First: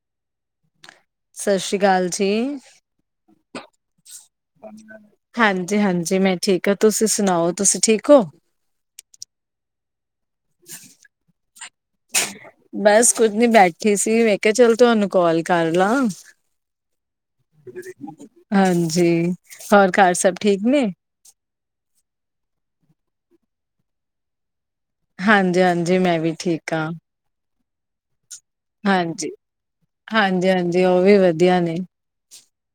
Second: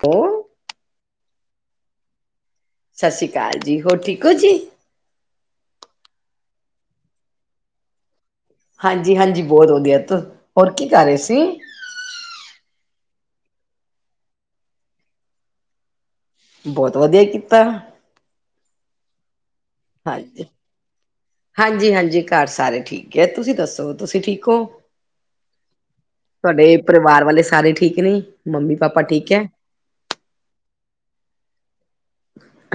ਕੋਂਣ? ਸਤਿ ਸ਼੍ਰੀ ਅਕਾਲ ਜੀ। ਸਤਿ ਸ਼੍ਰੀ ਅਕਾਲ ਜੀ, ਹੋਰ ਠੀਕ ਹੋ ਜੀ। ਹਾਂਜੀ ਹਾਂਜੀ, ਮੈਂ ਠੀਕ ਹਾਂ ਤੁਸੀਂ ਸੁਣਾਓ, ਤੁਸੀਂ ਠੀਕ ਹੋ? ਹਾਂਜੀ ਹਾਂਜੀ, ਬਹੁਤ ਵਧੀਆ, ਹੋਰ ਕੀ ਕਰ ਰਹੇ ਸੀ? ਬਸ ਕੁੱਝ ਨੀ ਬੈਠੀ ਸੀ, ਮੈਂ ਕਿਹਾ ਆ ਚੱਲ ਤੁਹਾਨੂੰ ਕੋਲ ਕਰ ਲਾ। ਬਹੁਤ ਵਧੀਆ ਕੀਤਾ। ਹਾਂਜੀ, ਹੋਰ ਘਰ ਸਭ ਹਾਂਜੀ ਠੀਕ ਨੇਂ। ਹਾਂਜੀ ਹਾਂਜੀ, ਘਰ ਸਾਰੇ ਠੀਕ ਐ, ਤੁਸੀਂ ਦੱਸੋ ਤੁਸੀਂ ਠੀਕ ਹੋ। ਹਾਂਜੀ-ਹਾਂਜੀ ਮੈਂ ਵੀ ਠੀਕ ਤੁਹਾਡੇ ਹਾਂ ਪਰਿਵਾਰ ਵਾਲੇ ਸਾਰੇ ਠੀਕ ਨੇ? ਮੰਮੀ ਪਾਪਾ ਹਾਂਜੀ ਠੀਕ ਹੈ ਹਾਂਜੀ ਹਾਂਜੀ, ਉਹ ਵੀ ਵਧੀਆ ਨੇ।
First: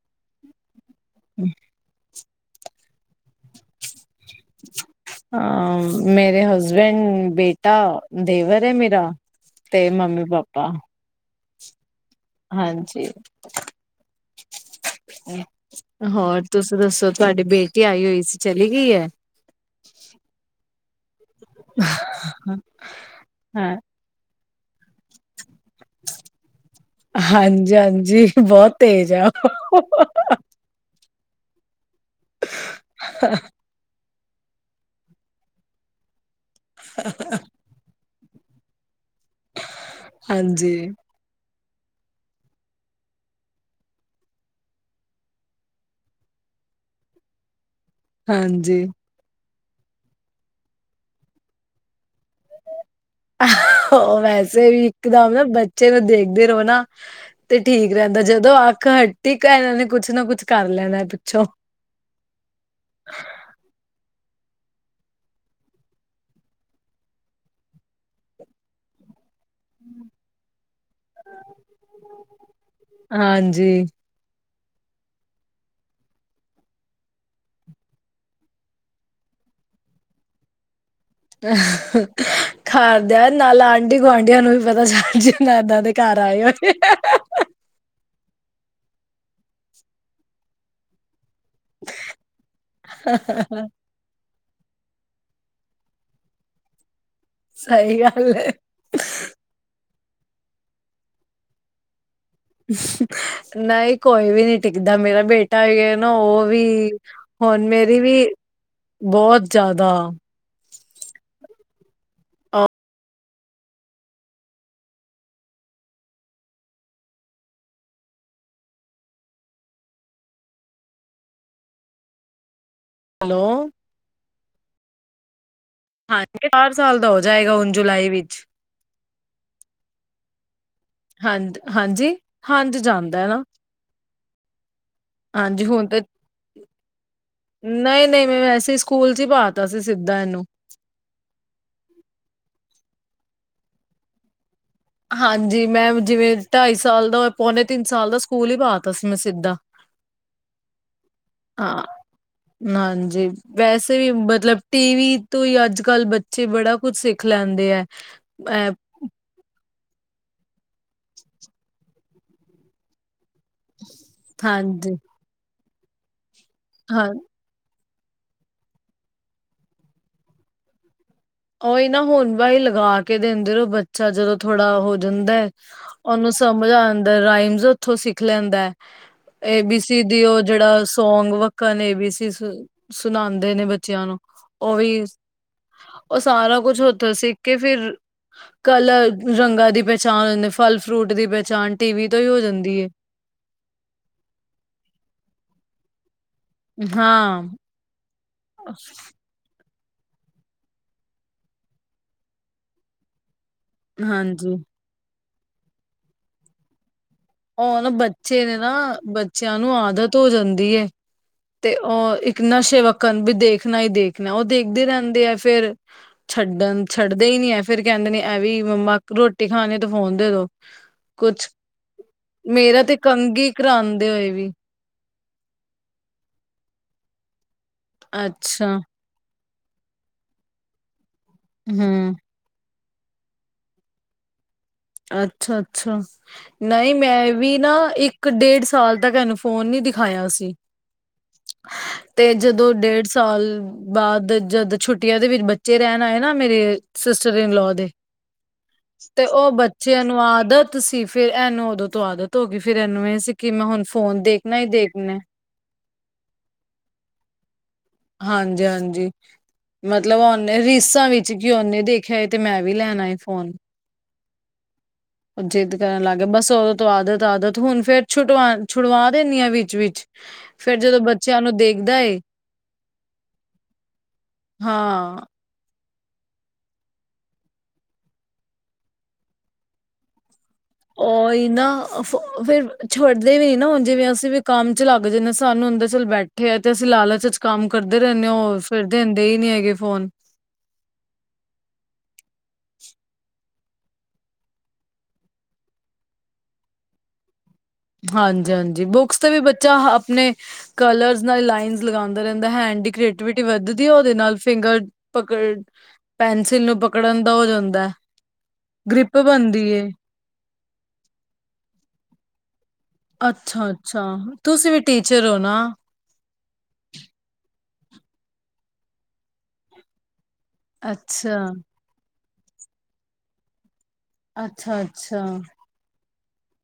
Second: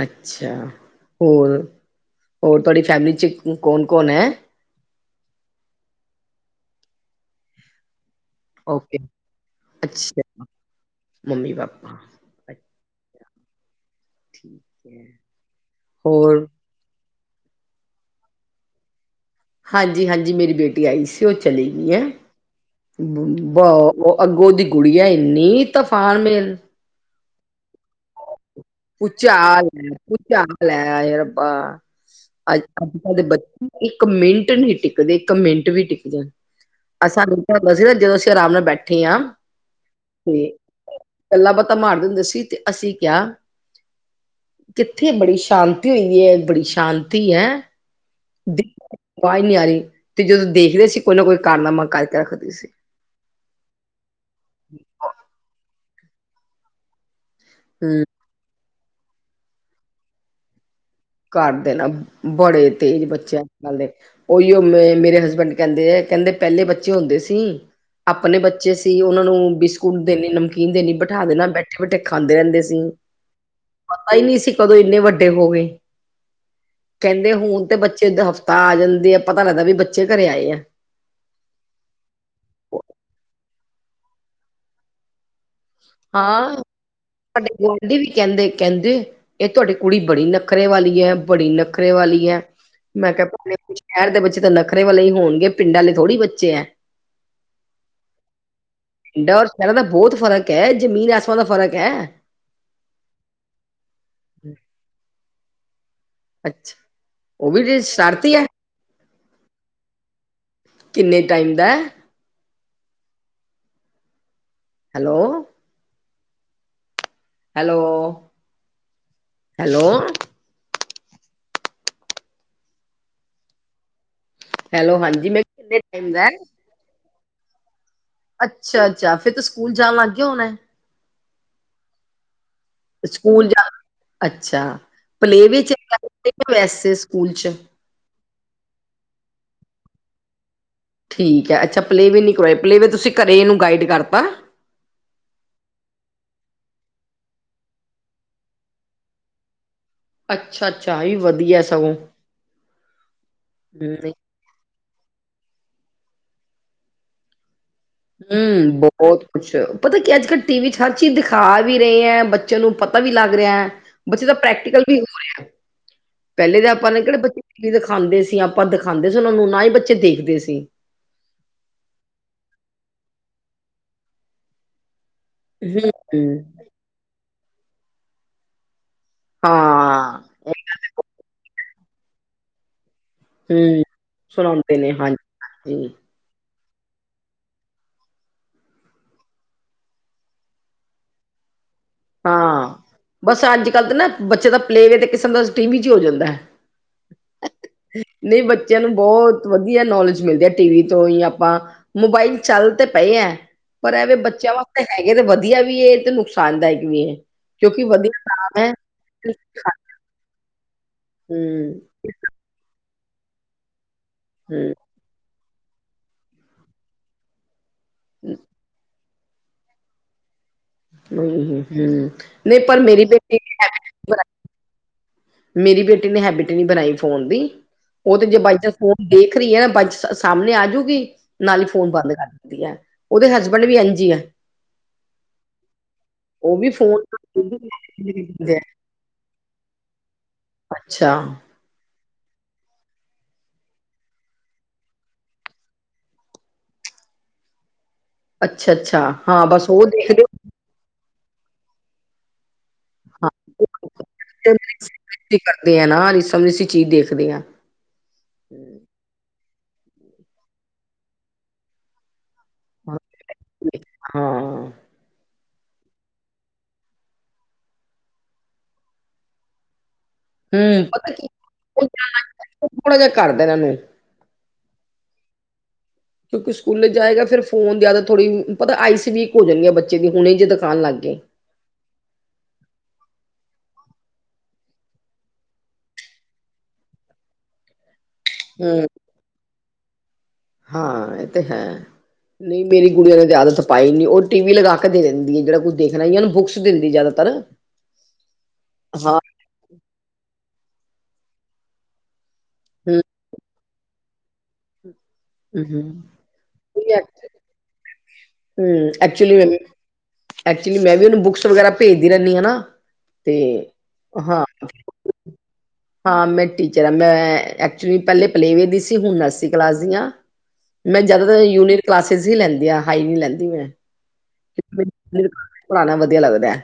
ਅੱਛਾ ਹੋਰ, ਹੋਰ ਤੁਹਾਡੀ ਫੈਮਲੀ ਚ ਕੌਣ ਕੌਣ ਐ? ਆ ਮੇਰੇ ਹਸਬੈਂਡ ਬੇਟਾ ਦੇਵਰ ਐ ਓਕੇ ਮੇਰਾ, ਤੇ ਮੰਮੀ ਅੱਛਾ ਪਾਪਾ। Mummy papa. ਹਾਂਜੀ, ਠੀਕ ਹੈ ਹੋਰ ਤੁਸੀ ਦੱਸੋ, ਤੁਹਾਡੀ ਬੇਟੀ ਆਈ ਹੋਈ ਸੀ, ਚਲੀ ਗਈ ਹੈ। ਹਾਂਜੀ ਹਾਂਜੀ ਮੇਰੀ ਬੇਟੀ ਆਈ ਸੀ, ਔ ਚਲੇ ਗਈ ਹੈ। ਹਾਂ ਅੱਗੋਂ ਦੀ ਗੁੜੀਆ, ਇੰਨੀ ਤਫਾਨ ਮੇਲ। ਹਾਂਜੀ ਹਾਂਜੀ ਬਹੁਤ ਤੇਜ ਆ ਉਹ। ਚੱਕ ਲੈ ਆਹੇ ਰੱਬਾ ਅੱਜ ਕੱਲ੍ਹ ਦੇ ਬੱਚੇ ਇੱਕ ਮਿੰਟ ਨਹੀਂ ਟਿਕਦੇ ਇੱਕ ਮਿੰਟ ਵੀ ਟਿਕ ਜਾਣ। ਆ ਸਾਨੂੰ ਬਸ ਸੀ ਨਾ ਜਦੋਂ ਅਸੀਂ ਆਰਾਮ ਨਾਲ ਬੈਠੇ ਆ। ਹਾਂਜੀ। ਗੱਲਾਂ ਬਾਤਾਂ ਮਾਰਦੇ ਹੁੰਦੇ ਸੀ, ਤੇ ਅਸੀਂ ਕਿਹਾ ਕਿੱਥੇ ਬੜੀ ਸ਼ਾਂਤੀ ਹੋ ਐ, ਬੜੀ ਸ਼ਾਂਤੀ ਹੈ। ਹਾਂਜੀ। ਵਾਜ ਨੀ ਆ ਰਹੀ ਤੇ ਜਦੋਂ ਦੇਖਦੇ ਸੀ ਕੋਈ ਨਾ ਕੋਈ ਕਾਰਨਾਮਾ ਕਰਕੇ ਰੱਖਦੀ ਸੀ। ਉਹ ਵੈਸੇ ਵੀ ਇੱਕਦਮ ਨਾ ਬੱਚੇ ਨੂੰ ਦੇਖਦੇ ਰਹੋ ਨਾ ਤੇ ਠੀਕ ਹਮ ਰਹਿੰਦਾ, ਜਦੋਂ ਅੱਖ ਹੱਟੀ ਕੇ ਇਹਨਾਂ ਨੇ ਕੁਛ ਨਾ ਕੁੱਛ ਕਰ ਲੈਣਾ। ਪਿੱਛੋਂ। ਕਰ ਦੇ ਨਾ, ਬੜੇ ਤੇਜ਼ ਬੱਚੇ ਅੱਜ ਕੱਲ ਦੇ। ਉਹੀਓ ਆ ਮੇਰੇ ਹਸਬੈਂਡ ਕਹਿੰਦੇ ਆ, ਕਹਿੰਦੇ ਪਹਿਲੇ ਬੱਚੇ ਹੁੰਦੇ ਸੀ। ਆਪਣੇ ਬੱਚੇ ਸੀ, ਉਹਨਾਂ ਨੂੰ ਬਿਸਕੁਟ ਦੇਣੀ ਨਮਕੀਨ ਦੇਣੀ ਬਿਠਾ ਦੇਣਾ, ਬੈਠੇ ਬੈਠੇ ਖਾਂਦੇ ਰਹਿੰਦੇ ਸੀ। ਹਾਂਜੀ। ਪਤਾ ਹੀ ਨਹੀਂ ਸੀ, ਕਦੋਂ ਇੰਨੇ ਵੱਡੇ ਹੋ ਗਏ। ਕਹਿੰਦੇ ਹੁਣ ਤੇ ਬੱਚੇ ਦਾ ਹਫ਼ਤਾ ਆ ਜਾਂਦੇ ਆ, ਪਤਾ ਲੱਗਦਾ ਵੀ ਬੱਚੇ ਘਰੇ ਆਏ ਆ। ਘਰਦਿਆਂ ਨਾਲ ਆਂਢੀ ਗੁਆਂਢੀਆਂ ਨੂੰ ਵੀ ਪਤਾ ਚੱਲ ਜੇ ਦਾਦਾ ਦੇ ਘਰ ਆਏ ਹਾਂ ਹੋਏ ਆ। ਸਾਡੇ ਗੁਆਂਢੀ ਵੀ ਕਹਿੰਦੇ, ਕਹਿੰਦੇ ਇਹ ਤੁਹਾਡੀ ਕੁੜੀ ਬੜੀ ਨਖ਼ਰੇ ਵਾਲੀ ਹੈ ਬੜੀ ਨਖਰੇ ਵਾਲੀ ਹੈ ਮੈਂ ਕਿਹਾ ਭੈਣੇ ਪੁਛ ਨਾ ਸ਼ਹਿਰ ਦੇ ਬੱਚੇ ਤਾਂ ਨਖ਼ਰੇ ਵਾਲੇ ਹੀ ਹੋਣਗੇ, ਪਿੰਡਾਂ ਆਲੇ ਥੋੜ੍ਹੀ ਬੱਚੇ ਐ। ਸਹੀ ਗੱਲ ਹੈ। ਪਿੰਡਾ ਔਰ ਸ਼ਹਿਰਾਂ ਦਾ ਬਹੁਤ ਫ਼ਰਕ ਹੈ, ਜ਼ਮੀਨ ਅਸਮਾਨ ਦਾ ਫਰਕ ਐ। ਨਹੀਂ ਕੋਈ ਵੀ ਨਹੀਂ ਟਿਕਦਾ, ਮੇਰਾ ਬੇਟਾ ਆ ਨਾ ਉਹ ਵੀ, ਅੱਛਾ ਉਹ ਹੁਣ ਜੇ ਮੇਰੀ ਵੀ ਸ਼ਰਾਰਤੀ ਹੈ ਬਹੁਤ ਜ਼ਿਆਦਾ। ਕਿੰਨੇ ਟਾਈਮ ਦਾ ਏ। Hello. Hello- hello hello hello, ਹਾਂਜੀ ਮੈਂ ਕਿਨੇ ਹਾਂਜੀ, ਚਾਰ ਸਾਲ ਦਾ ਹੋ ਜਾਏਗਾ ਹੁਣ ਜੁਲਾਈ ਵਿੱਚ ਅੱਛਾ ਅੱਛਾ, ਫੇਰ ਤਾਂ ਸਕੂਲ ਜਾਣ ਲੱਗ ਗਿਆ ਹੋਣਾ। ਹਾਂ ਹਾਂਜੀ ਹਾਂਜੀ ਜਾਂਦਾ ਹੈ ਨਾ। ਸਕੂਲ ਜਾ ਅੱਛਾ ਪਲੇ ਵੇ ਹਾਂਜੀ ਵੈਸੇ ਸਕੂਲ ਚ ਨਹੀਂ ਨਹੀਂ, ਮੈਂ ਵੈਸੇ ਸਕੂਲ ਚ ਹੀ ਪਾਤਾ ਸੀ ਸਿੱਧਾ ਇਹਨੂੰ। ਠੀਕ ਹੈ ਅੱਛਾ ਪਲੇਵੇ ਨਹੀਂ ਕਰਵਾਏ ਪਲੇਅਵੇ ਤੁਸੀਂ ਘਰ ਨੂੰ ਗਾਈਡ ਕਰਤਾ। ਹਾਂਜੀ ਮੈਂ ਜਿਵੇਂ ਢਾਈ ਸਾਲ ਦਾ ਪੌਨ ਤਿੰਨ ਸਾਲ ਦਾ ਸਕੂਲ ਹੀ ਪਾ ਤਾ ਸੀ ਮੈਂ ਸਿੱਧਾ ਅੱਛਾ ਅੱਛਾ ਇਹ ਵੀ [inaudible] ਵਧੀਆ ਹਾਂ ਸਗੋਂ ਹਾਂਜੀ ਵੈਸੇ ਹਮ, ਵੀ ਮਤਲਬ ਟੀਵੀ ਤੋਂ ਹੀ ਅੱਜ ਕੱਲ ਬੱਚੇ ਬੜਾ ਕੁਝ ਸਿੱਖ ਲੈਂਦੇ ਐ। ਐ ਹੂੰ ਬਹੁਤ ਕੁਛ ਪਤਾ ਕੀ ਅੱਜ ਕੱਲ ਟੀ ਵੀ 'ਚ ਹਰ ਚੀਜ਼ ਦਿਖਾ ਵੀ ਰਹੇ ਹੈ ਬੱਚਿਆਂ ਨੂੰ ਪਤਾ ਵੀ ਲੱਗ ਰਿਹਾ ਹੈ। ਬੱਚੇ ਦਾ ਪ੍ਰੈਕਟੀਕਲ ਹਾਂਜੀ, ਵੀ ਹੋਇਆ। ਪਹਿਲੇ ਤਾਂ ਆਪਾਂ ਨੇ ਹਾਂ ਕਿਹੜੇ ਬੱਚੇ ਵੀ ਦਿਖਾਉਂਦੇ ਸੀ, ਆਪਾਂ ਦਿਖਾਉਂਦੇ ਸੀ, ਉਹ ਨੂੰ ਨਾ ਹੀ ਬੱਚੇ ਦੇਖਦੇ ਸੀ। ਓਹੀ ਨਾ ਹੁਣ ਬਾਈ ਲਗਾ ਕੇ ਦਿੰਦੇ ਰਹੋ ਬੱਚਾ ਜਦੋਂ ਥੋੜਾ ਹੋ ਜਾਂਦਾ। ਹੂੰ ਉਹਨੂੰ ਸਮਝ ਆਉਂਦਾ ਰਾਈਮਸ ਉੱਥੋਂ ਸਿੱਖ ਲੈਂਦਾ। ਏ ਬੀ ਸੀ ਹਾਂ ਡੀ ਉਹ ਜਿਹੜਾ ਸੌਂਗ ਵਕਨ ਏ ਬੀ ਸੀ ਸੁਣਾਉਂਦੇ ਨੇ ਬੱਚਿਆਂ ਨੂੰ ਉਹ ਵੀ ਹਾਂਜੀ ਉਹ ਸਾਰਾ ਕੁੱਛ ਉੱਥੇ ਸਿੱਖ ਕੇ ਫਿਰ ਕਲ ਰੰਗਾਂ ਦੀ ਪਹਿਚਾਣ ਹੁੰਦੀ ਫਲ ਫਰੂਟ ਦੀ ਪਹਿਚਾਣ ਟੀ ਵੀ ਤੋਂ ਹੀ ਹੋ ਹਾਂ। ਜਾਂਦੀ ਏ। ਬਸ ਅੱਜ ਕੱਲ ਤਾਂ ਨਾ ਬੱਚੇ ਦਾ ਪਲੇਵੇ ਤੇ ਕਿਸਮ ਦਾ ਟੀ ਵੀ ਚ ਹੋ ਜਾਂਦਾ। ਹਾਂ ਨਹੀਂ ਬੱਚਿਆਂ ਨੂੰ ਬਹੁਤ ਵਧੀਆ ਨੋਲੇਜ ਮਿਲਦੀ ਆ ਟੀ ਵੀ ਤੋਂ ਹੀ ਆਪਾਂ ਮੋਬਾਈਲ ਚੱਲ ਤੇ ਪਏ ਐ। ਪਰ ਐਵੇਂ ਬੱਚਿਆਂ ਹਾਂਜੀ ਵਾਸਤੇ ਹੈਗੇ ਤੇ ਵਧੀਆ ਵੀ ਤੇ ਨੁਕਸਾਨਦਾਇਕ ਵੀ ਏ। ਕਿਉਂਕਿ ਹੋਣ ਵਧੀਆ ਬੱਚੇ ਨੇ ਕਾਮ ਹੈ ਨਾ ਬੱਚਿਆਂ ਨੂੰ ਆਦਤ ਹੋ ਜਾਂਦੀ ਹੈ ਤੇ ਹੂੰ ਉਹ ਇੱਕ ਨਸ਼ੇ ਵੱਕਨ ਵੀ ਦੇਖਨਾ ਹੀ ਦੇਖ ਉਹ ਹੂੰ ਦੇਖਦੇ ਰਹਿੰਦੇ ਆ ਫੇਰ ਛੱਡਣ ਛੱਡਦੇ ਹੀ ਨੀ ਹੈ ਫੇਰ ਕਹਿੰਦੇ ਨੇ ਐਵੇਂ ਮੰਮਾ ਰੋਟੀ ਖਾਣੀ ਤੇ ਫੋਨ ਦੇ ਦੋ। ਕੁਛ ਹੂੰ-ਹੂੰ, ਹੂੰ ਨਹੀਂ ਪਰ ਮੇਰਾ ਤੇ ਮੇਰੀ ਬੇਟੀ ਕੰਘੀ ਕਰਾਉਂਦੇ ਐਵੇਂ ਹੋਏ ਵੀ [inaudible] ਮੇਰੀ ਬੇਟੀ ਨੇ ਹੈਬਿਟ ਨੀ ਬਣਾਈ ਫੋਨ ਦੀ ਉਹ ਤੇ ਜੇ ਬਾਈ ਚਾਂਸ ਅੱਛਾ, ਫੋਨ ਦੇਖ ਰਹੀ ਹੈ ਨਾ ਬਜ ਸਾਹਮਣੇ ਆਜੂਗੀ ਨਾਲ ਹੀ ਫੋਨ ਬੰਦ ਹੂੰ, ਕਰ ਉਹਦੇ ਹਸਬੈਂਡ ਵੀ ਇੰਝ ਆ। ਅੱਛਾ-ਅੱਛਾ ਉਹ ਵੀ ਨਈ ਫੋਨ ਮੈਂ ਵੀ ਨਾ ਇੱਕ ਡੇਢ ਸਾਲ ਤੱਕ ਇਹਨੂੰ ਫੋਨ ਨੀ ਦਿਖਾਇਆ ਸੀ। ਅੱਛਾ [inaudible] ਤੇ ਜਦੋਂ ਡੇਢ ਸਾਲ ਬਾਦ ਜਦ ਛੁੱਟੀਆਂ ਦੇ ਵਿੱਚ ਬੱਚੇ ਰਹਿਣ ਆਏ ਨਾ ਮੇਰੇ ਸਿਸਟਰ ਇਨ ਲੋ ਦੇ। ਅੱਛਾ-ਅੱਛਾ ਹਾਂ ਬਸ ਉਹ ਚਿਆਂ ਨੂੰ ਦੇਖਦੇ ਹੋ ਆਦਤ ਸੀ ਫਿਰ ਇਹਨੂੰ ਉਦੋਂ ਤੋਂ ਆਦਤ ਹੋ ਗੀ ਫਿਰ ਇਹਨੂੰ ਇਹ ਹਾਂ ਸੀ ਕਿ ਮੈਂ ਹੁਣ ਫੋਨ ਦੇਖਣਾ ਹੀ ਦੇਖਣਾ। ਕਰਦੇ ਆ ਨਾ [unintelligible] ਅਸੀਂ ਚੀਜ਼ ਦੇਖਦੇ ਹਾਂ। ਹਾਂਜੀ-ਹਾਂਜੀ ਮਤਲਬ ਓਨੇ ਰਿਸਾਂ ਵਿੱਚ ਕੀ ਉਹਨੇ ਦੇਖ ਖਿਆ ਏ ਤੇ ਮੈਂ ਵੀ ਲੈਨਾ ਏ ਫੋਨ। ਹਾਂ ਉਹ ਜਿੱਦ ਕਰਨ ਲੱਗ ਗਿਆ ਬਸ ਉਦੋਂ ਤੋਂ ਆਦਤ-ਆਦਤ ਹੁਣ ਫੇਰ ਛੁਟਵਾ ਛੁਡਵਾ ਦਿੰਦੀ ਹਾਂ ਵਿੱਚ-ਵਿਚ। ਫੇਰ ਹੂੰ ਜਦੋਂ ਪਤਾ ਕੀ ਬੱਚਿਆਂ ਨੂੰ ਦੇਖਦਾ ਏ- ਥੋੜਾ ਜਿਹਾ ਕਰਦਾ ਇਹਨਾਂ ਨੂੰ ਹਾਂ ਕਿਉਂਕਿ ਸਕੂਲੇ ਜਾਏਗਾ ਫਿਰ ਫੋਨ ਜ਼ਿਆਦਾ ਥੋੜ੍ਹੀ ਪਤਾ ਆਈਸ ਵੀਕ ਹੋ ਜਾਣਗ ਆ ਬੱਚੇ ਦੀ ਹੁਣੇ ਜਿੱਦ ਤੱਕ ਉਹ ਹੀ ਨਾ ਫੇਰ ਛੱਡਦੇ ਵੀ ਨੀ ਨਾ ਹੁਣ ਜਿਵੇਂ ਅਸੀਂ ਵੀ ਕੰਮ ਚ ਲੱਗ ਜਾਂਦੇ ਸਾਨੂੰ ਹੁੰਦਾ ਚਲ ਬੈਠ ਠੇ ਆ ਤੇ ਅਸੀਂ ਲਾਲਚ ਚ ਕੰਮ ਕਰਦੇ ਰਹਿੰਦੇ ਹ ਉਹ ਫਿਰਦੇ ਹੁੰਦੇ ਹੀ ਨੀ ਹੈਗੇ ਫੋਨ। ਹਾਂ ਇਹ ਤੇ ਹੈ। ਨਈ ਮੇਰੀ ਗੁੜੀਆਂ ਨੇ ਆਦਤ ਪਾਈ ਨੀ ਉਹ ਟੀ ਵੀ ਲਗਾ ਕੇ ਦੇ ਦਿੰਦੀ ਹੈ ਜਿਹੜਾ ਕੁਛ ਦੇਖਣਾ ਹੀ ਯਾ ਉਨੂੰ ਬੁੱਕਸ ਦਿੰਦੀ ਜਿਆਦਾਤਰ ਹਾਂਜੀ- ਹਾਂਜੀ, ਬੁੱਕਸ ਤੇ ਵੀ ਬੱਚਾ ਆਪਣੇ ਕਲਰਸ ਨਾਲ ਲਾਈਨ ਲਗਾਉਂਦਾ ਰਹਿੰਦਾ, ਹੈਂਡ ਦੀ ਕ੍ਰੀਏਟੀਿਵਿਟੀ ਵੱਧਦੀ ਹੈ, ਉਹਦੇ ਨਾਲ ਫਿੰਗਰ ਪਕੜ ਹੂੰ ਹੂੰ, ਪੈਨਸਿਲ ਨੂੰ, ਪਕੜਨ ਦਾ ਹੋ ਜਾਂਦਾ। ਹਮ ਗ੍ਰਿਪ ਐਕਚੁਲੀ ਮੈ ਵੀ, ਬਣਦੀ ਏ ਐਕਚੁਲੀ ਮੈਂ ਵੀ ਉਹਨੂੰ ਬੁੱਕਸ ਵਗੈਰਾ ਭੇਜਦੀ ਰਹਿੰਨੀ ਆ ਨਾ। ਤੇ ਅੱਛਾ-ਅੱਛਾ ਹਾਂ ਤੁਸੀਂ ਵੀ ਟੀਚਰ ਹੋ ਨਾ। ਹਾਂ ਮੈਂ ਟੀਚਰ ਹਾਂ ਮੈਂ ਐਕਚੁਲੀ ਪਹਿਲੇ ਪਲੇ ਵੇ ਦੀ ਸੀ ਹੁਣ ਨਰਸਰੀ ਕਲਾਸ ਦੀ ਆ। ਮੈਂ ਅੱਛਾ। ਜਿਆਦਾਤਰ ਯੂਨੀਅਨ ਕਲਾਸਿਸ ਹੀ ਲੈਂਦੀ ਆ ਹਾਈ ਨੀ ਲੈਂਦੀ ਮੈਂ। ਅੱਛਾ-ਅੱਛਾ, [inaudible] ਪੜਾਨਾ ਵਧੀਆ ਲੱਗਦਾ।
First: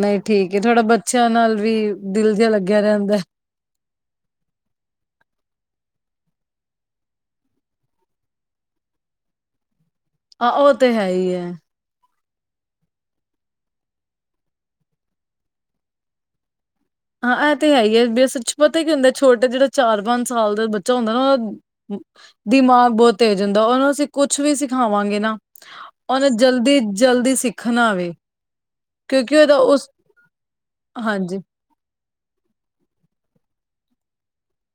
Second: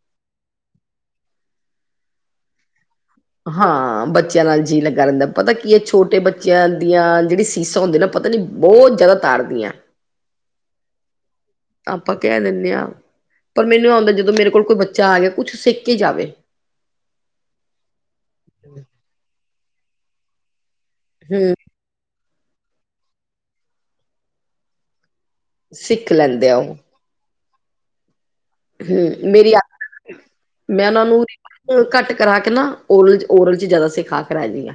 ਨਈ ਠੀਕ ਥੋੜਾ ਬੱਚਿਆਂ ਨਾਲ ਵੀ ਦਿਲ ਜਿਹਾ ਲੱਗਿਆ ਰਹਿੰਦਾ। ਹਾਂ ਬੱਚਿਆਂ ਨਾਲ ਜੀ ਲੱਗਾ ਰਹਿੰਦਾ ਪਤਾ ਕੀ ਛੋਟੇ ਬੱਚਿਆਂ ਦੀਆਂ ਜਿਹੜੀ ਸੀਸਾਂ ਹੁੰਦੀ ਨਾ ਪਤਾ ਨੀ ਬੌਤ ਜਾਦਾ ਤਾਰਦੀਆਂ। ਆ ਉਹ ਤੇ ਹੈ ਹੀ ਹੈ। ਤਾਂ ਆਪਾਂ ਕਹਿ ਦਿੰਦੇ ਹਾ, ਪਰ ਮੈਨੂੰ ਇਹ ਹੁੰਦਾ ਜਦੋਂ ਮੇਰੇ ਕੋਲ ਕੋਈ ਬੱਚਾ ਆ ਜੇ ਕੁਛ ਸਿੱਖ ਕੇ ਹੀ ਜਾਵੇ। ਹਾਂ, ਇਹ ਤੇ ਹੈ ਹੀ ਹੈ, ਅਸਲ ਪਤਾ ਕੀ ਹੁੰਦਾ, ਛੋਟਾ ਜਿਹੜਾ ਚਾਰ ਪੰਜ ਸਾਲ ਦਾ ਬੱਚਾ ਹੁੰਦਾ ਨਾ ਹਮ ਉਹਦਾ ਦਿਮਾਗ ਬਹੁਤ ਤੇਜ਼ ਹੁੰਦਾ, ਉਹਨੂੰ ਅਸੀਂ ਕੁਛ ਵੀ ਸਿਖਾਵਾਂਗੇ ਨਾ। ਸਿੱਖ ਉਹਨੇ, ਲੈਂਦੇ ਆ ਉਹ ਜਲਦੀ -ਜਲਦੀ ਸਿੱਖਣਾ ਵੇ ਹਮ ਕਿਉਂਕਿ ਮੇਰੀ ਉਹਦਾ ਉਸ ਮੈਂ, ਉਹਨਾਂ ਨੂੰ ਹਾਂਜੀ ਘੱਟ ਕਰਾ ਕੇ ਨਾ, ਓਰਲ, ਓਰਲ ਚ ਜ਼ਿਆਦਾ ਸਿਖਾ ਕੇ ਰਾਜੀ ਆ।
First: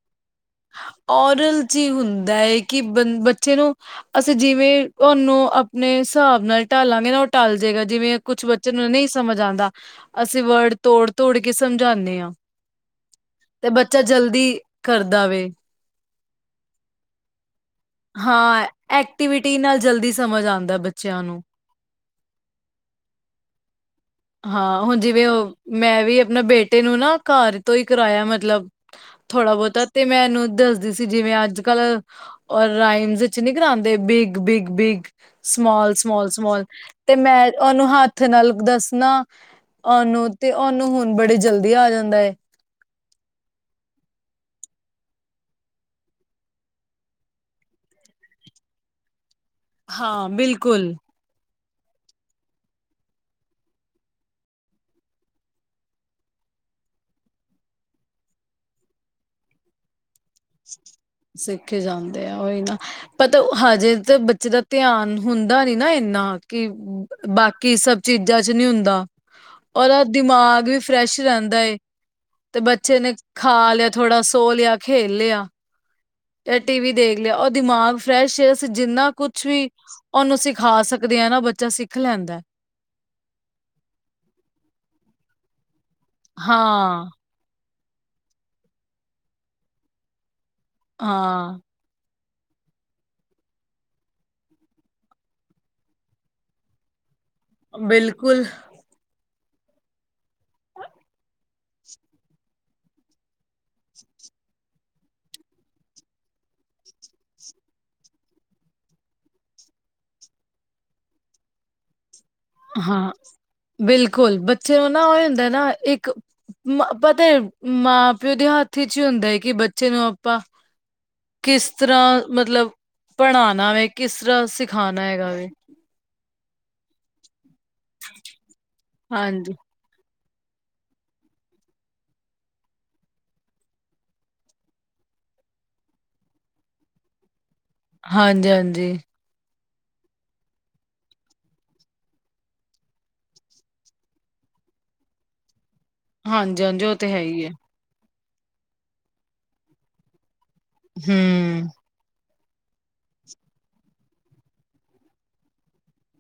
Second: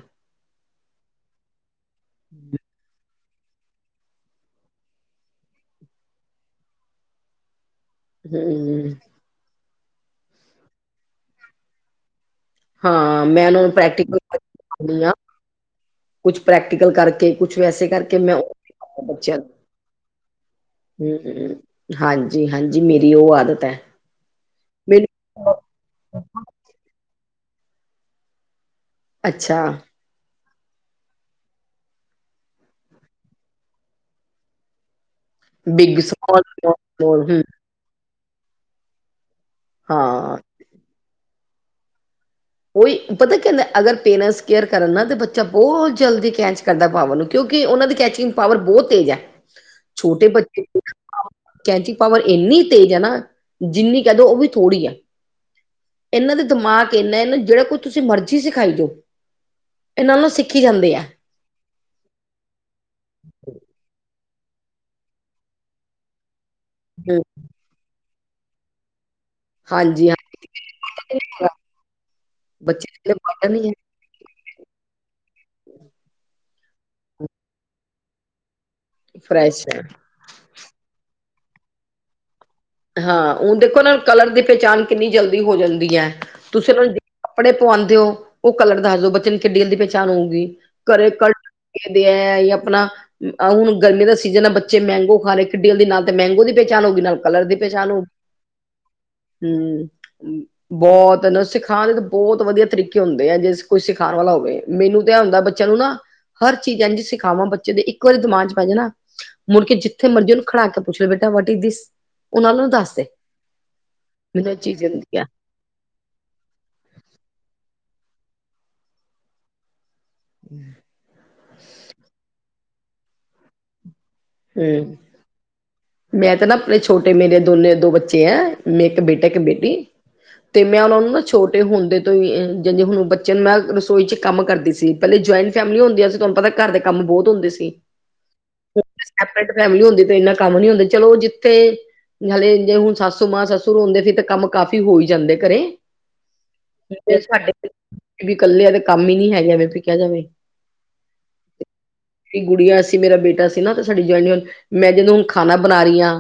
ਔਰਲ ਚ, ਹੀ ਹੁੰਦਾ ਹੈ ਕਿ ਬ ਬੱਚੇ ਨੂੰ ਅਸੀਂ ਜਿਵੇਂ, ਉਹਨੂੰ ਆਪਣੇ ਹਿਸਾਬ ਨਾਲ ਢਾਲਾਂਗੇ ਨਾ ਢਲ ਜੇਗਾ, ਜਿਵੇਂ ਕੁੱਛ ਬੱਚੇ ਨੂੰ ਹੂੰ ਨਹੀਂ ਸਮਝ ਆਉਂਦਾ, ਅਸੀਂ ਵਰਡ ਤੋੜ- ਤੋੜ ਕੇ ਸਮਝਾਉਂਦੇ ਹਾਂ। ਹਾਂ, ਮੈਂ ਉਹਨੂੰ ਪ੍ਰੈਕਟੀਕਲ ਕਰ ਕੇ ਸਿੱਖਾਂਦੀ ਹਾਂ। ਦਾ ਵੇ। ਕੁਛ ਪ੍ਰੈਕਟੀਕਲ ਕਰਕੇ, ਕੁਛ ਵੈਸੇ ਕਰਕੇ ਮੈਂ ਹਾਂ, ਬੱਚਿਆਂ ਐਕਟੀਵਿਟੀ ਨਾਲ, ਜਲਦੀ ਸਮਝ ਆਉਂਦਾ ਬੱਚਿਆਂ ਨੂੰ। ਹਾਂਜੀ -ਹਾਂਜੀ, ਮੇਰੀ ਉਹ ਆਦਤ ਹੈ। ਹਾਂ, ਹੁਣ ਜਿਵੇਂ ਮੈਨੂੰ ਉਹ ਮੈਂ ਵੀ ਆਪਣੇ ਬੇਟੇ ਨੂੰ ਨਾ, ਘਰ ਤੋਂ ਹੀ ਕਰਾਇਆ ਮਤਲਬ ਥੋੜਾ ਅੱਛਾ ਬਹੁਤਾ ਤੇ ਮੈਂ, ਇਹਨੂੰ ਦੱਸਦੀ ਸੀ, ਜਿਵੇਂ ਅੱਜ- ਕੱਲ ਔਰ ਰਾਈਮਸ ਚ ਨੀ ਕਰਾਂਦੇ, big- big, big. Small -small, small ਤੇ ਮੈਂ ਉਹਨੂੰ ਹੱਥ ਨਾਲ ਦੱਸਣਾ, ਉਹਨੂੰ ਹਾਂ ਤੇ, ਉਹਨੂੰ ਹੁਣ ਬੜੀ ਜਲਦੀ ਆ ਜਾਂਦਾ। ਉਹੀ ਪਤਾ ਕੀ ਹੁੰਦਾ, ਅਗਰ ਪੇਰੈਂਟਸ ਕੇਅਰ ਕਰਨ ਨਾ ਤੇ ਬੱਚਾ ਬਹੁਤ ਜਲਦੀ ਕੈਚ ਕਰਦਾ ਪਾਵਰ ਨੂੰ ਕਿਉਂਕਿ ਉਹਨਾਂ ਦੀ, ਕੈਚਿੰਗ ਪਾਵਰ ਬਹੁਤ ਤੇਜ਼ ਹੈ, ਛੋਟੇ ਹਾਂ ਬੱਚੇ ਦੀ ਬਿਲਕੁਲ। ਨਾ ਕੈਂਚੀ, ਪਾਵਰ ਇੰਨੀ ਤੇਜ਼ ਹੈ ਨਾ, ਜਿੰਨੀ ਕਹਿ ਦੋ ਉਹ ਵੀ ਥੋੜ੍ਹੀ ਹੈ। ਇਹਨਾਂ ਦੇ ਦਿਮਾਗ ਇਹਨਾ ਹੈ ਨਾ ਜਿਹੜਾ ਕੁਝ ਤੁਸੀਂ ਮਰਜ਼ੀ ਸਿਖਾਈ ਜਾਓ, ਇਹਨਾਂ ਨੂੰ ਸਿੱਖ ਸਿੱਖ ਈ ਜਾਂਦੇ ਆ, ਉਹੀ ਨਾ ਪਤਾ ਹਜੇ ਤਾਂ, ਬੱਚੇ ਦਾ ਧਿਆਨ ਹੁੰਦਾ ਨੀ, ਨਾ ਇੰਨਾ ਕਿ ਹੂੰ, ਬਾਕੀ, ਸਭ ਚੀਜ਼ਾਂ ਚ ਨਹੀਂ ਹੁੰਦਾ। ਉਹਦਾ ਹਾਂਜੀ ਦਿਮਾਗ ਵੀ ਫਰੈਸ਼ ਹਾਂ ਰਹਿੰਦਾ ਏ, ਤੇ ਬੱਚੇ ਨੇ ਖਾ ਲਿਆ। ਥੋੜਾ ਸੌ ਲਿਆ, ਖੇਲ ਲਿਆ। ਜਾਂ ਟੀਵੀ ਦੇਖ ਲਿਆ, ਉਹ ਦਿਮਾਗ ਫਰੈਸ਼ ਅਸੀਂ ਜਿੰਨਾ ਕੁਛ ਫਰੈਸ਼ ਵੀ ਹੈ ਉਹਨੂੰ ਸਿਖਾ ਸਕਦੇ ਆ ਨਾ, ਬੱਚਾ ਸਿੱਖ ਲੈਂਦਾ। ਹਾਂ ਹੁਣ ਦੇਖੋ, ਇਹਨਾਂ ਨੂੰ ਕਲਰ ਦੀ ਪਹਿਚਾਣ ਕਿੰਨੀ ਜਲਦੀ ਹੋ ਜਾਂਦੀ ਹੈ। ਤੁਸੀਂ ਹਾਂ ਕੱਪੜੇ ਪਵਾਉਂਦੇ ਹੋ, ਉਹ ਕਲਰ ਦੱਸ ਦਿਓ, ਬੱਚੇ ਨੂੰ ਕਿੱਡੀ ਜਲਦੀ ਦੀ ਪਹਿਚਾਣ ਹੋਊਗੀ, ਘਰੇ ਹਾਂ। ਦੇ ਆ ਆਪਣਾ ਹ ਹੁਣ ਗਰਮੀ ਦਾ ਸੀਜਨ ਆ, ਬੱਚੇ ਮੈੰਗੋ ਖਾ ਰਹੇ, ਕਿੱਡੀ ਜਲਦੀ ਨਾਲ ਤੇ ਮੈੰਗੋ ਦੀ ਪਹਿਚਾਣ ਹੋ ਗਈ, ਨਾਲ ਕਲਰ ਦੀ [unintelligible] ਬਿਲਕੁਲ। ਬਹੁਤ, ਸਿਖਾਉਣ ਦੇ ਤਾਂ, ਬਹੁਤ ਵਧੀਆ ਤਰੀਕੇ ਹੁੰਦੇ ਆ, ਜੇ ਕੋਈ ਸਿਖਾਉਣ ਵਾਲਾ ਹੋਵੇ। ਮੈਨੂੰ ਤਾਂ ਐ ਹੁੰਦਾ, ਬੱਚਿਆਂ ਨੂੰ ਨਾ ਹਰ ਚੀਜ਼ ਇੰਝ ਸਿਖਾਵਾਂ, ਬੱਚੇ ਦੇ ਇੱਕ ਵਾਰੀ ਦਿਮਾਗ ਚ ਪੈ ਜਾਏ ਨਾ। ਮੁੜਕੇ, ਜਿੱਥੇ ਮਰਜ਼ੀ ਉਹਨੂੰ ਖੜਾ ਕੇ ਪੁੱਛ ਲਉ ਬੇਟਾ, ਵਟ ਇਜ ਦਿਸ? ਉਹ ਨਾਲ ਉਹਨੂੰ ਦੱਸ ਦੇ ਹਾਂ, ਬਿਲਕੁਲ ਮੈਨੂੰ ਇਹ ਬੱਚੇ ਚੀਜ਼ ਨੂੰ ਨਾ ਹੁੰਦੀ ਆ ਹੁੰਦਾ ਨਾ ਇੱਕ ਮ ਪਤਾ ਏ ਮਾਂ ਪਿਓ ਦੇ ਹੱਥ ਵਿਚ ਹੀ ਹੁੰਦਾ ਹੈ ਕਿ ਬੱਚੇ ਨੂੰ ਆਪਾਂ ਕਿਸ ਤਰ੍ਹਾਂ ਮਤਲਬ, ਪੜ੍ਹਾਣਾ ਵੇ, ਕਿਸ ਤਰ੍ਹਾਂ ਹੂੰ, ਸਿਖਾਣਾ ਹੈਗਾ ਵੇ ਮੈਂ ਤਾਂ ਨਾ, ਆਪਣੇ ਛੋਟੇ, ਮੇਰੇ ਦੋਨੇ ਦੋ ਬੱਚੇ ਹੈ, ਮੈਂ ਇੱਕ ਬੇਟਾ ਇੱਕ ਹਾਂਜੀ। ਬੇਟੀ। [inaudible] ਤੇ ਮੈਂ, ਉਹਨਾਂ ਨੂੰ ਨਾ ਛੋਟੇ ਹੁੰਦੇ, ਤੋਂ ਹੀ ਜਾਂ ਜੇ ਹੁਣ ਬੱਚ ਨੂੰ, ਮੈ ਰਸੋਈ 'ਚ ਕੰਮ ਕਰਦੀ ਸੀ। ਪਹਿਲੇ ਜੁਆਇੰਟ ਫੈਮਲੀਆਂ ਹੁੰਦੀ ਸੀ, ਤੁਹਾਨੂੰ ਪਤਾ ਘਰ ਦੇ ਕੰਮ ਬਹੁਤ ਹੁੰਦੇ ਸੀ। ਹਾਂਜੀ- ਹਾਂਜੀ। ਟ, ਫੈਮਿਲੀ ਹੁੰਦੀ ਤੇ ਇਨਾ ਕੰਮ ਨੀ ਹੁੰਦਾ, ਚਲੋ ਜਿੱਥੇ ਹਲੇ ਜੇ ਹੁਣ ਸੱਸੂ ਮਾਂ ਸੱਸੂ ਹੋਦੇ ਸੀ ਤਾਂ ਕੰਮ ਕਾਫੀ ਹੋਈ ਜਾਂਦੇ ਘਰੇ ਹਾਂਜੀ ਹਾਂਜੀ ਉਹ ਤੇ ਹੈ ਹੀ। ਵੀ ਇਕੱਲੇ ਆ ਤੇ ਕੰਮ ਹੀ ਨੀ ਹੈਗੇ ਕਿਹਾ ਜਾਵੇ। ਹੂੰ, ਗੁੜੀਆਂ ਸੀ ਮੇਰਾ ਬੇਟਾ ਸੀ ਨਾ ਤੇ ਸਾਡੀ ਜਆਇਨੀ ਮੈਂ ਜਦੋਂ ਹੁਣ ਖਾਣਾ ਬਣਾ ਰਹੀ ਹਾਂ।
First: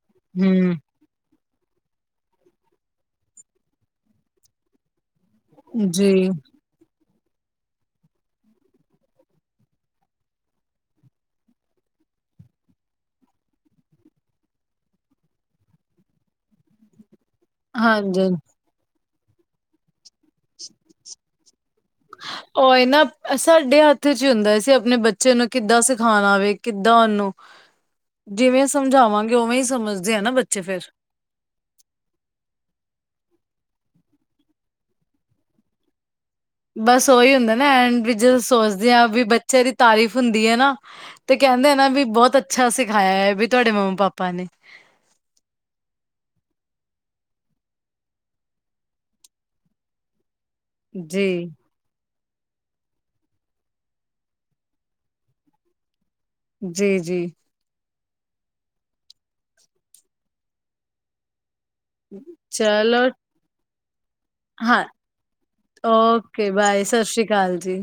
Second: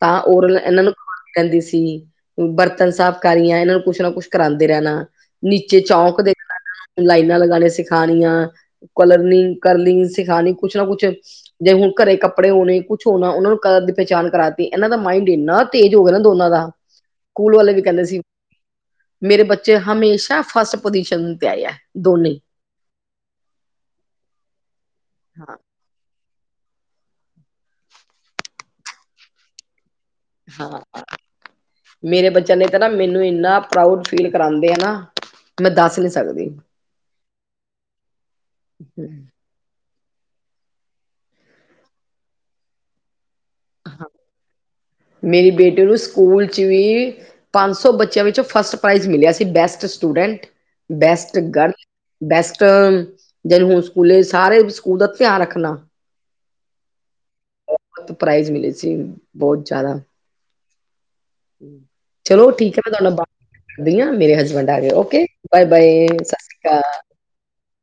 ਤਾਂ ਔਰ ਇਹਨਾਂ ਨੂੰ ਕਹਿੰਦੀ ਸੀ ਬਰਤਨ ਸਾਫ਼ ਕਰੀਆਂ ਇਹਨਾਂ ਨੂੰ ਕੁਛ ਨਾ ਕੁਛ ਕਰਾਂਦੇ ਰਹਿਣਾ ਨੀਚੇ ਜੀ ਚੌਂਕ ਦੇ ਲਾਈਨਾਂ ਲਗਾਣੇ ਸਿਖਾਣੀਆਂ। ਕਲਰਨੀ ਕਰਨੀ ਸਿਖਾਣੀ ਕੁਛ ਨਾ ਕੁਛ ਜੇ ਹੁਣ ਘਰੇ ਕੱਪੜੇ ਹੋਣੇ ਕੁਛ ਹੋਣਾ, ਉਹਨਾਂ ਨੂੰ ਕ ਦੀ ਪਹਿਚਾਣ ਕਰਾਤੀ ਇਹਨਾਂ ਦਾ ਮਾਇੰਡ ਇੰਨਾ ਤੇਜ਼ ਹੋ ਗਿਆ ਨਾ ਦੋਨਾਂ ਦਾ। [inaudible] ਸਕੂਲ ਵਾਲੇ ਵੀ ਕਹਿੰਦੇ ਸੀ, ਹਾਂਜੀ। ਮੇਰੇ ਬੱਚੇ ਹਮੇਸ਼ਾ ਫਸਟ ਪੁਜੀਸ਼ਨ ਤੇ ਆਏ ਹੈ। ਉਹ ਇਹ ਨਾ ਸਾਡੇ ਹੱਥ ਚ ਹੀ ਹੁੰਦਾ ਸੀ, ਆਪਣੇ ਬੱਚੇ ਨੂੰ ਹਾਂ ਕਿੱਦਾਂ ਸਿਖਾ ਖਾਣਾ ਵਵੇ ਕਿੱਦਾਂ ਉਹਨੂੰ ਜਿਵੇਂ ਸਮਝਾਵਾਂਗੇ, ਉਵੇਂ ਹੀ ਸਮਝਦੇ ਆ ਨਾ ਬੱਚੇ ਹਾਂ, ਫੇਰ ਮੇਰੇ ਬੱਚਿਆਂ ਨੇ ਤਾਂ ਨਾ ਮੈਨੂੰ ਇੰਨਾ ਪ੍ਰਊਡ ਫੀਲ ਕਰਾਦੇ ਆ, ਨਾ ਮੈਂ ਦੱਸ ਨੀ ਸਕਦੀ। ਬਸ ਉਹੀ ਹੁੰਦਾ ਨਾ ਐਂਡ ਵੀ ਜਦੋਂ ਸੋਚਦੇ ਹਾਂ ਵੀ ਬੱਚ, ਬਚੇ ਦੀ ਤਾਰੀਫ਼ ਹੁੰਦੀ ਹੈ, ਨਾ ਤੇ ਕਹਿੰਦੇ ਨਾ ਵੀ ਬਹੁਤ ਅੱਛਾ ਸਿਖਾਇਆ ਹੈ ਵੀ। ਤੁਹਾਡੇ ਮੰਮਾ ਪਾਪਾ ਨੇ ਮੇਰੀ ਬੇਟੀ ਨੂੰ ਸਕੂਲ 'ਚ ਵੀ, ਪੰਜ ਸੌ ਬੱਚਿਆਂ ਵਿੱਚੋਂ ਫਸਟ ਪ੍ਰਾਈਜ਼ ਮਿਲਿਆ ਸੀ, ਬੈਸਟ ਸਟੂਡੈਂਟ ਜੀ ਬੈਸਟ ਗਰਲ, ਬੈਸਟਨ ਜਿਨੂੰ ਹੁਣ ਸਕੂਲੇ ਸਾਰੇ ਸਕੂਲ ਦਾ ਧਿਆਨ ਰੱਖਣਾ। ਜੀ ਜੀ, ਬ ਪ੍ਰਾਈਜ਼ ਮਿਲੀ ਸੀ, ਬਹੁਤ ਜ਼ਿਆਦਾ ਚਲੋ ਠੀਕ ਹੈ, ਮੈਂ ਤੁਹਾਡਾ ਨਾਲ ਬਾਦ ਗੱਲ ਕਰਦੀ ਹਾਂ ਮੇਰੇ ਹਸਬੈਂ ਹਾਂ ਵਡ ਓਕੇ, ਬਾਏ ਬਾਏ, ਸਤਿ ਓਕੇ ਸ਼੍ਰੀ ਬਾਏ ਅਕਾਲ। ਸਤਿ ਸ਼੍ਰੀ ਅਕਾਲ ਜੀ